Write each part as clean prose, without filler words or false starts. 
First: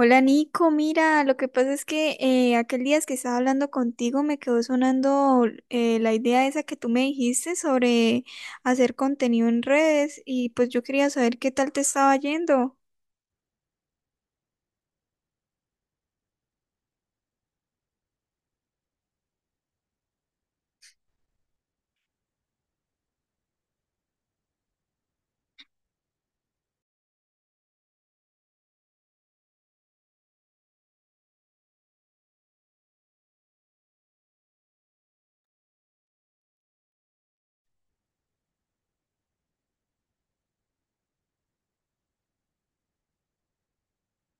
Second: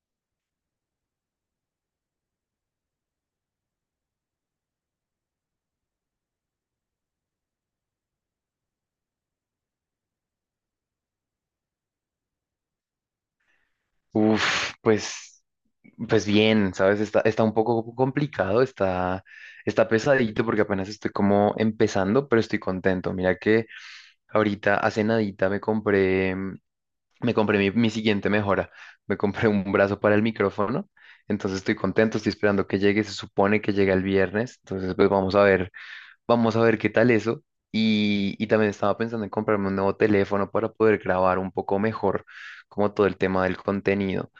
Hola Nico, mira, lo que pasa es que aquel día que estaba hablando contigo me quedó sonando la idea esa que tú me dijiste sobre hacer contenido en redes y pues yo quería saber qué tal te estaba yendo. Uf, pues bien, ¿sabes? Está un poco complicado, está pesadito porque apenas estoy como empezando, pero estoy contento. Mira que ahorita hace nadita me compré mi siguiente mejora. Me compré un brazo para el micrófono, entonces estoy contento, estoy esperando que llegue, se supone que llega el viernes, entonces pues vamos a ver qué tal eso. Y también estaba pensando en comprarme un nuevo teléfono para poder grabar un poco mejor, como todo el tema del contenido.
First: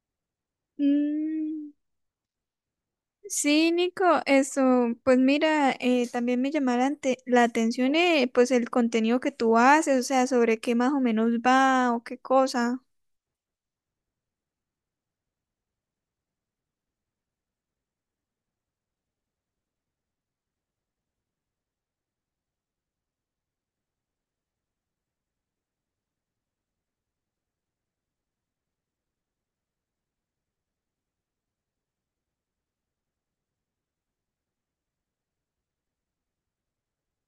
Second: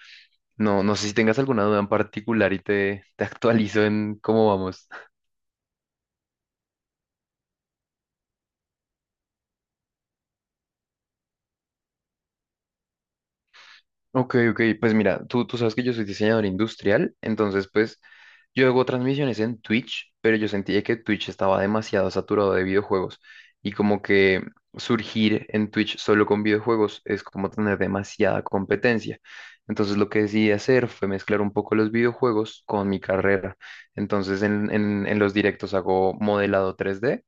No sé si tengas alguna Mm, duda en particular y te sí, actualizo Nico, en cómo eso, vamos. pues mira, también me llamó la, la atención, pues el contenido que tú haces, o sea, sobre qué más o menos va o qué cosa. Ok, ok, pues mira, tú sabes que yo soy diseñador industrial, entonces pues yo hago transmisiones en Twitch, pero yo sentía que Twitch estaba demasiado saturado de videojuegos y como que surgir en Twitch solo con videojuegos es como tener demasiada competencia. Entonces lo que decidí hacer fue mezclar un poco los videojuegos con mi carrera. Entonces en los directos hago modelado 3D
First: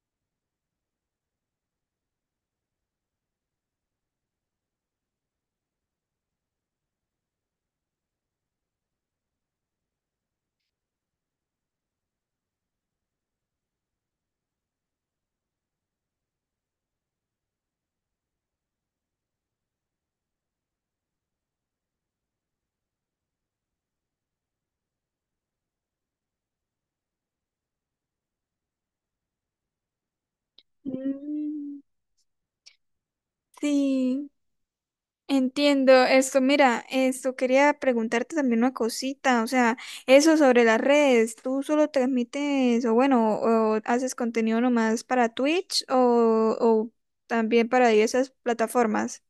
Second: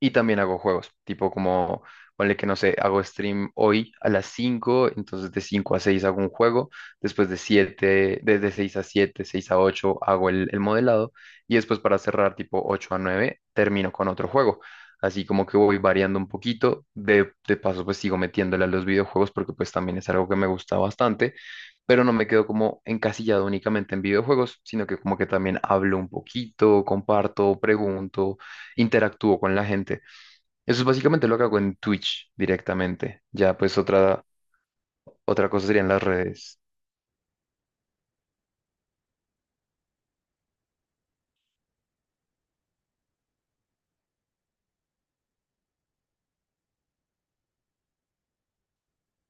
y también hago juegos, tipo como, ponle que no sé, hago stream hoy a las cinco, entonces de 5 a 6 hago un juego, después de siete, desde 6 a siete, 6 a 8 hago el modelado, y después para cerrar tipo 8 a 9 termino con otro juego. Así como que voy variando un poquito, de paso pues sigo metiéndole a los videojuegos porque pues también es algo que me gusta bastante, pero no me quedo como encasillado únicamente en videojuegos, sino que como que también hablo un poquito, comparto, pregunto, interactúo con la gente. Eso es básicamente lo que hago en Mm, Twitch directamente. Ya, pues otra, sí. otra cosa serían las Entiendo esto. redes. Mira, esto quería preguntarte también una cosita, o sea, eso sobre las redes, ¿tú solo transmites o bueno, o haces contenido nomás para Twitch o también para diversas plataformas?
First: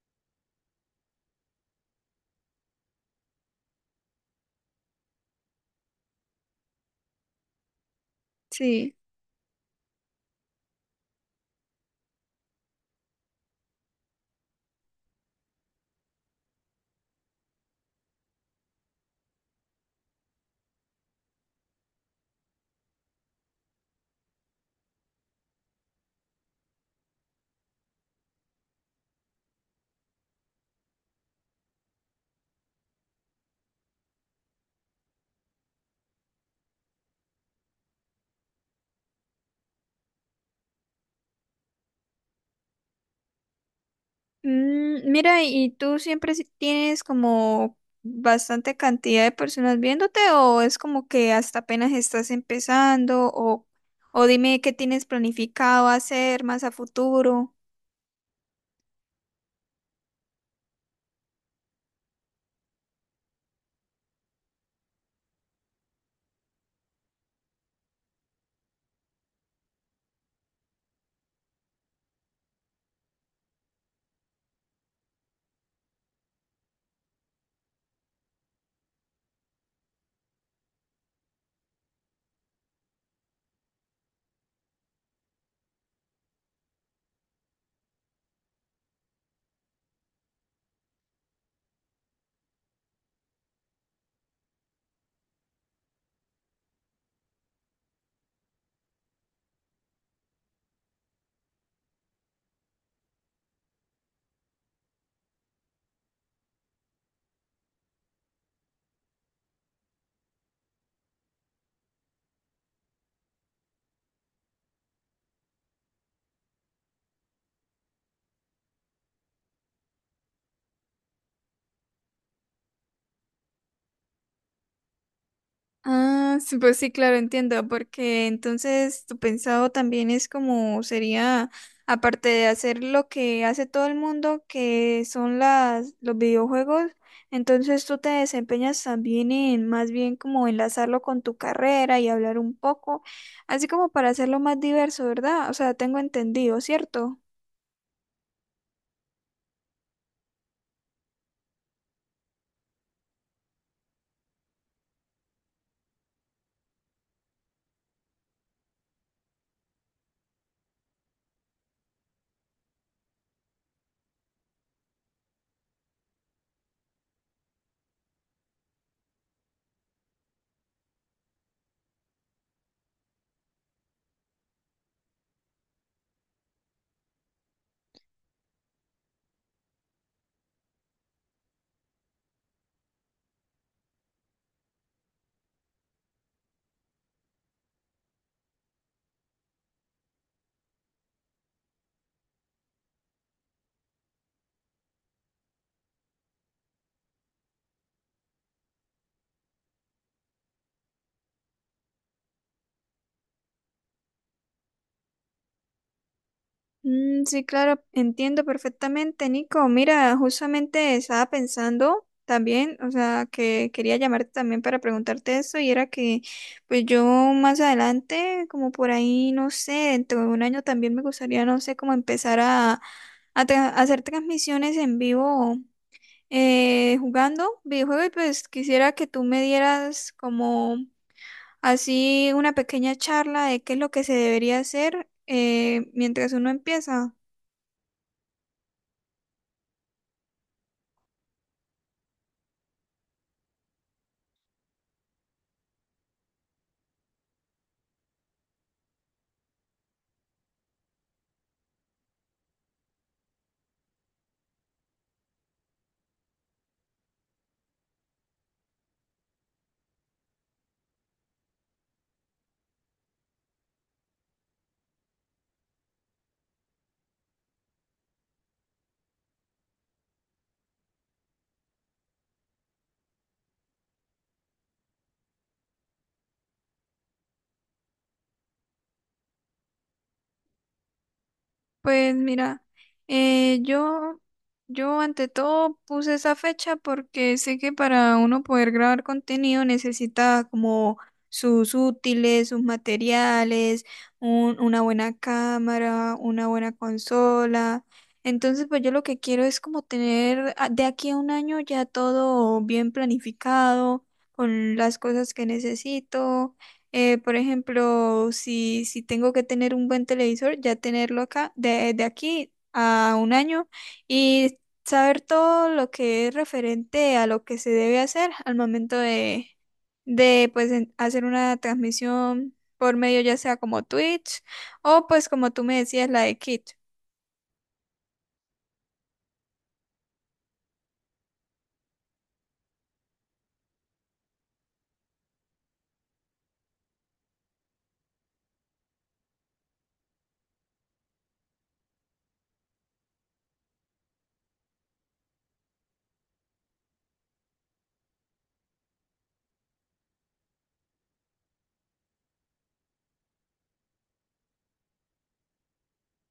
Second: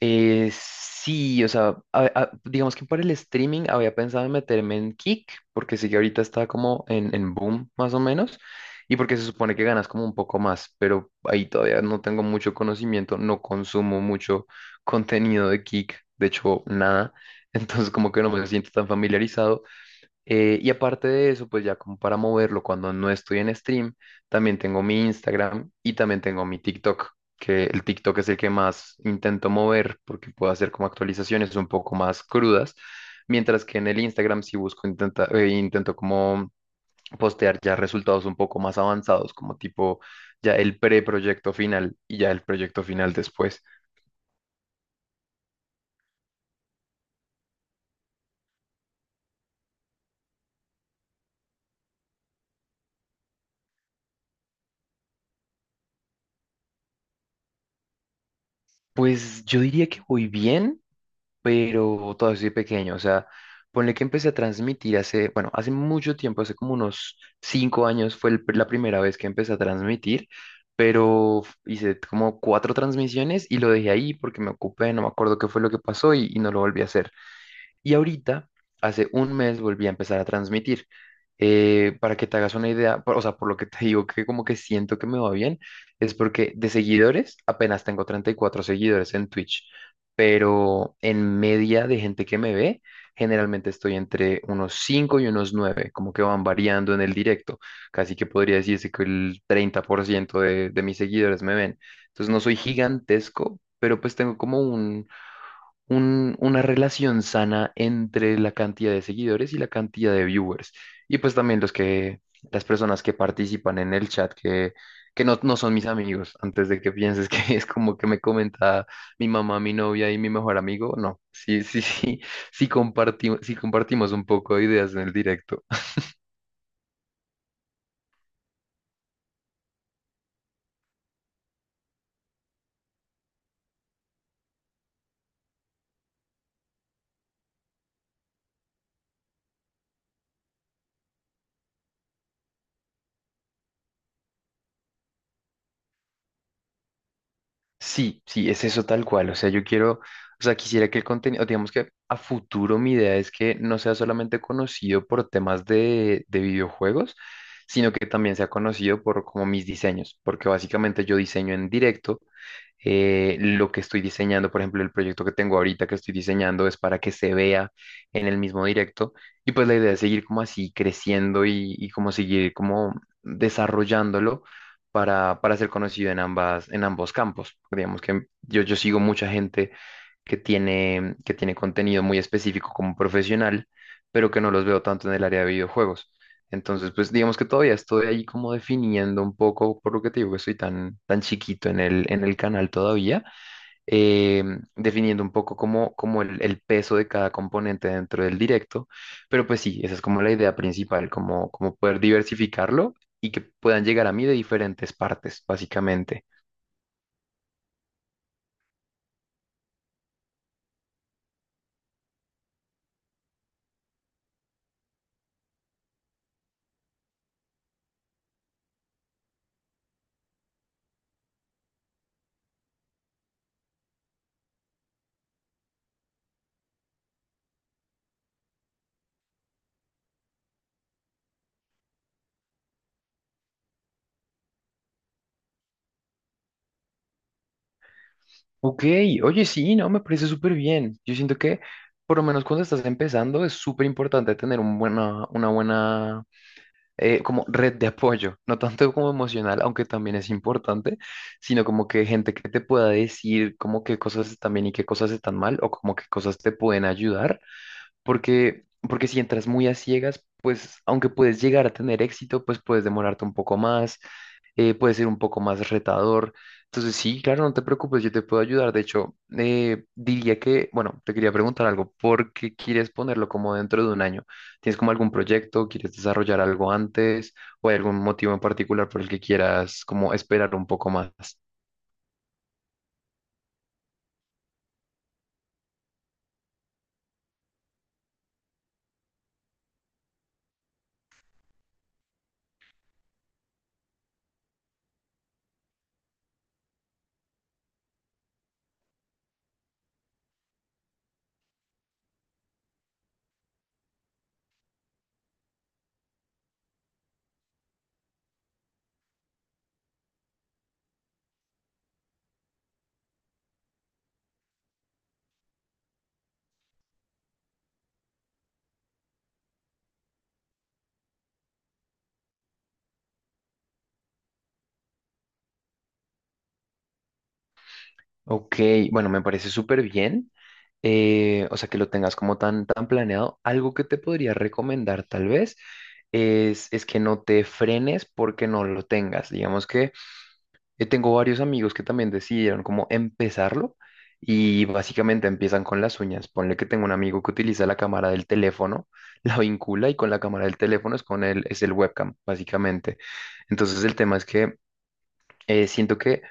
Sí, o sea, digamos que por el streaming había pensado en meterme en Kick, porque sí que ahorita está como en boom, más o menos, Sí. y porque se supone que ganas como un poco más, pero ahí todavía no tengo mucho conocimiento, no consumo mucho contenido de Kick, de hecho, nada. Entonces, como que no me siento tan familiarizado. Y aparte de eso, pues ya como para moverlo cuando no estoy en stream, también tengo mi Instagram y también tengo mi TikTok, que el TikTok es el que más intento mover porque puedo hacer como actualizaciones un poco más crudas, mientras que en el Instagram sí busco, intento como postear ya resultados un poco más avanzados, como tipo ya el preproyecto final y ya el proyecto final después. Mm, mira, ¿y tú siempre tienes como bastante cantidad de personas viéndote o es como que hasta apenas estás empezando o dime qué tienes planificado hacer más a futuro? Pues yo diría que voy bien, pero todavía soy pequeño, o sea, ponle que empecé a transmitir hace, bueno, hace mucho tiempo, hace como unos 5 años fue la primera vez que empecé a transmitir, pero hice como cuatro transmisiones y lo dejé ahí porque me ocupé, no me acuerdo qué fue lo que pasó y no lo volví a hacer. Y ahorita, hace un mes, volví a empezar a transmitir. Para que te hagas una idea, o sea, por lo que te digo que como que siento que me va bien, es porque de seguidores apenas tengo 34 seguidores en Twitch, pero en media de gente que me ve, generalmente estoy entre unos 5 y unos nueve, como que van variando en el directo. Casi que podría decirse que el 30% de mis seguidores me ven. Entonces no soy gigantesco, pero pues tengo como una relación sana entre la cantidad de seguidores y la cantidad de viewers. Y pues también los que, las personas que participan en el chat, que no, no son mis amigos, antes de que pienses que es como que me comenta mi mamá, mi novia y mi mejor amigo. No, sí, sí, sí, sí compartimos un poco de ideas en el directo. Ah, sí, pues sí, claro, entiendo, porque entonces tu pensado también es como sería, aparte de hacer lo que hace todo el mundo, que son las, los videojuegos, entonces tú te desempeñas también en más bien como enlazarlo con tu carrera y hablar un poco, así como para hacerlo más diverso, ¿verdad? O sea, tengo entendido, ¿cierto? Sí, sí, es eso tal cual. O sea, yo quiero, o sea, quisiera que el contenido, digamos que a futuro mi idea es que no sea solamente conocido por temas de videojuegos, sino que también sea conocido por como mis diseños, porque básicamente yo diseño en directo, lo que estoy diseñando, por ejemplo, el proyecto que tengo ahorita que estoy diseñando, es para que se vea en el mismo directo, y pues la idea es seguir como así creciendo y como seguir como desarrollándolo para ser conocido en ambas, en ambos campos. Digamos que yo sigo mucha gente que tiene contenido muy específico como profesional, pero que no los veo tanto en el área de videojuegos. Entonces, pues digamos que todavía estoy ahí como definiendo un poco, por lo que te digo que estoy tan, tan chiquito en el canal todavía. eh, Definiendo un poco como, como el peso de cada componente dentro del directo, pero pues sí, esa es como la idea principal, como, como poder diversificarlo y que puedan llegar a mí de diferentes partes, básicamente. Mm, sí, claro, entiendo perfectamente, Nico. Mira, justamente estaba pensando también, o sea, que quería llamarte también para preguntarte eso y era que, pues yo más adelante, como por ahí, no sé, dentro de un año también me gustaría, no sé, como empezar a, a hacer transmisiones en vivo, jugando videojuegos y pues quisiera que tú me dieras como así una pequeña charla de qué es lo que se debería hacer, mientras uno empieza. Ok, oye, sí, no, me parece súper bien. Yo siento que, por lo menos cuando estás empezando, es súper importante tener una buena, como red de apoyo, no tanto como emocional, aunque también es importante, sino como que gente que te pueda decir como qué cosas están bien y qué cosas están mal, o como qué cosas te pueden ayudar, porque si entras muy a ciegas, pues aunque puedes llegar a tener éxito, pues puedes demorarte un poco más. Puede ser un poco más retador. Entonces, sí, claro, no te preocupes, yo te puedo ayudar. De hecho, diría que, bueno, te quería preguntar algo, ¿por qué quieres ponerlo como dentro de un año? ¿Tienes como algún proyecto? ¿Quieres desarrollar algo antes? ¿O hay algún motivo en particular por el que quieras como esperar un poco más? Pues mira, eh, yo, yo ante todo puse esa fecha porque sé que para uno poder grabar contenido necesita como sus útiles, sus materiales, una buena cámara, una buena consola. Entonces, pues yo lo que quiero es como tener de aquí a un año ya todo bien planificado, con las cosas que necesito. Por ejemplo, si tengo que tener un buen televisor, ya tenerlo acá, de aquí a un año, y saber todo lo que es referente a lo que se debe hacer al momento de pues, hacer una transmisión por medio ya sea como Twitch o pues como tú me decías, la de Kit. Ok, bueno, me parece súper bien. O sea, que lo tengas como tan, tan planeado. Algo que te podría recomendar tal vez es que no te frenes porque no lo tengas. Digamos que, tengo varios amigos que también decidieron como empezarlo y básicamente empiezan con las uñas. Ponle que tengo un amigo que utiliza la cámara del teléfono, la vincula y con la cámara del teléfono es con es el webcam, básicamente. Entonces el tema es que, siento que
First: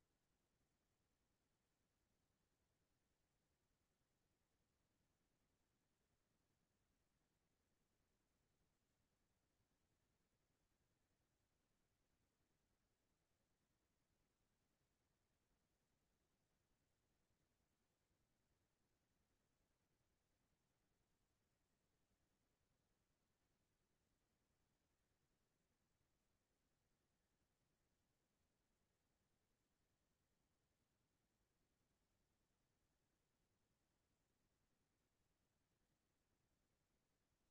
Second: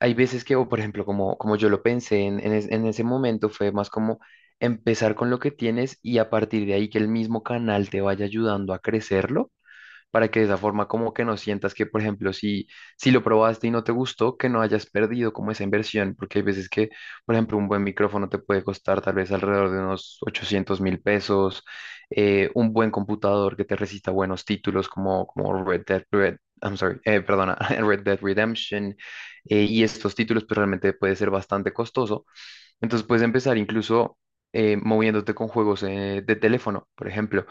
hay veces que, o por ejemplo, como yo lo pensé en ese momento, fue más como empezar con lo que tienes y a partir de ahí que el mismo canal te vaya ayudando a crecerlo para que de esa forma como que no sientas que, por ejemplo, si lo probaste y no te gustó, que no hayas perdido como esa inversión, porque hay veces que, por ejemplo, un buen micrófono te puede costar tal vez alrededor de unos 800.000 pesos. Un buen computador que te resista buenos títulos como Red Dead, Red, I'm sorry, perdona, Red Dead Redemption, y estos títulos pues realmente puede ser bastante costoso, entonces puedes empezar incluso, moviéndote con juegos, de teléfono, por ejemplo.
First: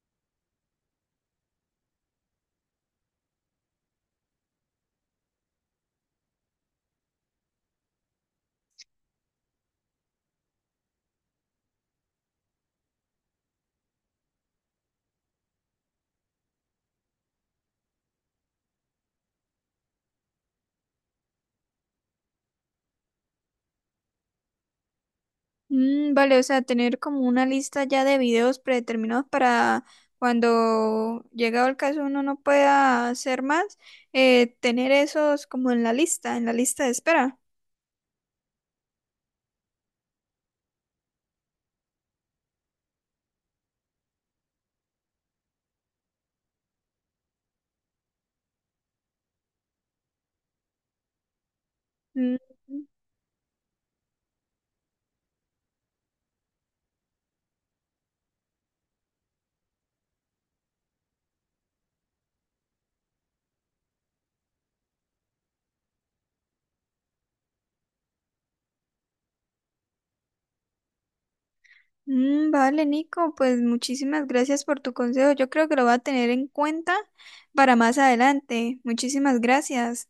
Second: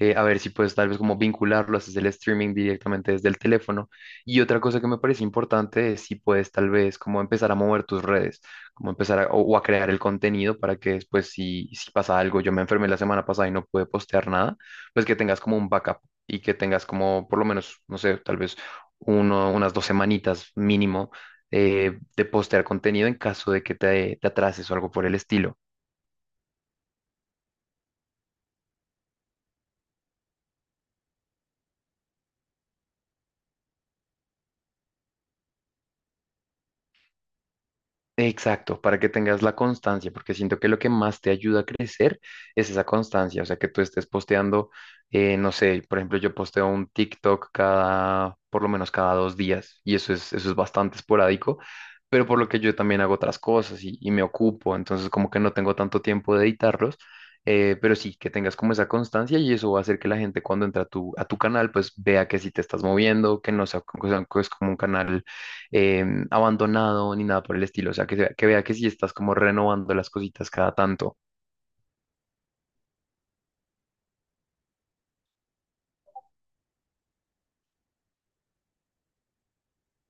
A ver si puedes tal vez como vincularlo, haces el streaming directamente desde el teléfono. Y otra cosa que me parece importante es si puedes tal vez como empezar a mover tus redes, como empezar o a crear el contenido, para que después, si pasa algo, yo me enfermé la semana pasada y no pude postear nada, pues que tengas como un backup y que tengas como por lo menos, no sé, tal vez unas 2 semanitas mínimo, de postear contenido en caso de que te atrases o algo por el estilo. Mm, vale, o sea, tener como una lista ya de videos predeterminados para cuando llegado el caso uno no pueda hacer más, tener esos como en la lista de espera. Exacto, para que tengas la constancia, porque siento que lo que más te ayuda a crecer es esa constancia, o sea, que tú estés posteando. No sé, por ejemplo, yo posteo un TikTok cada, por lo menos cada 2 días, y eso es bastante esporádico, pero por Mm, lo que yo también hago otras cosas y me ocupo, entonces como que no tengo tanto tiempo de editarlos. Pero sí, que tengas como esa constancia y eso va a hacer que la gente, cuando entra a tu canal, pues vea que sí te estás moviendo, que no sea, que sea- que es como un canal, eh, abandonado ni nada por el estilo. O sea, que vea que sí estás como renovando las cositas cada tanto. mm, vale, Nico, pues muchísimas gracias por tu consejo. Yo creo que lo voy a tener en cuenta para más adelante. Muchísimas gracias.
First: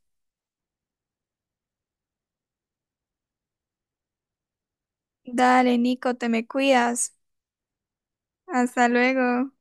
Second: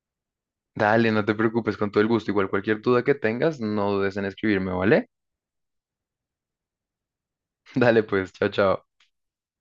Dale, no te preocupes, con todo el gusto. Igual cualquier duda que tengas, no dudes en escribirme, ¿vale? Dale, Nico, te me cuidas. Dale pues, chao, Hasta chao. luego.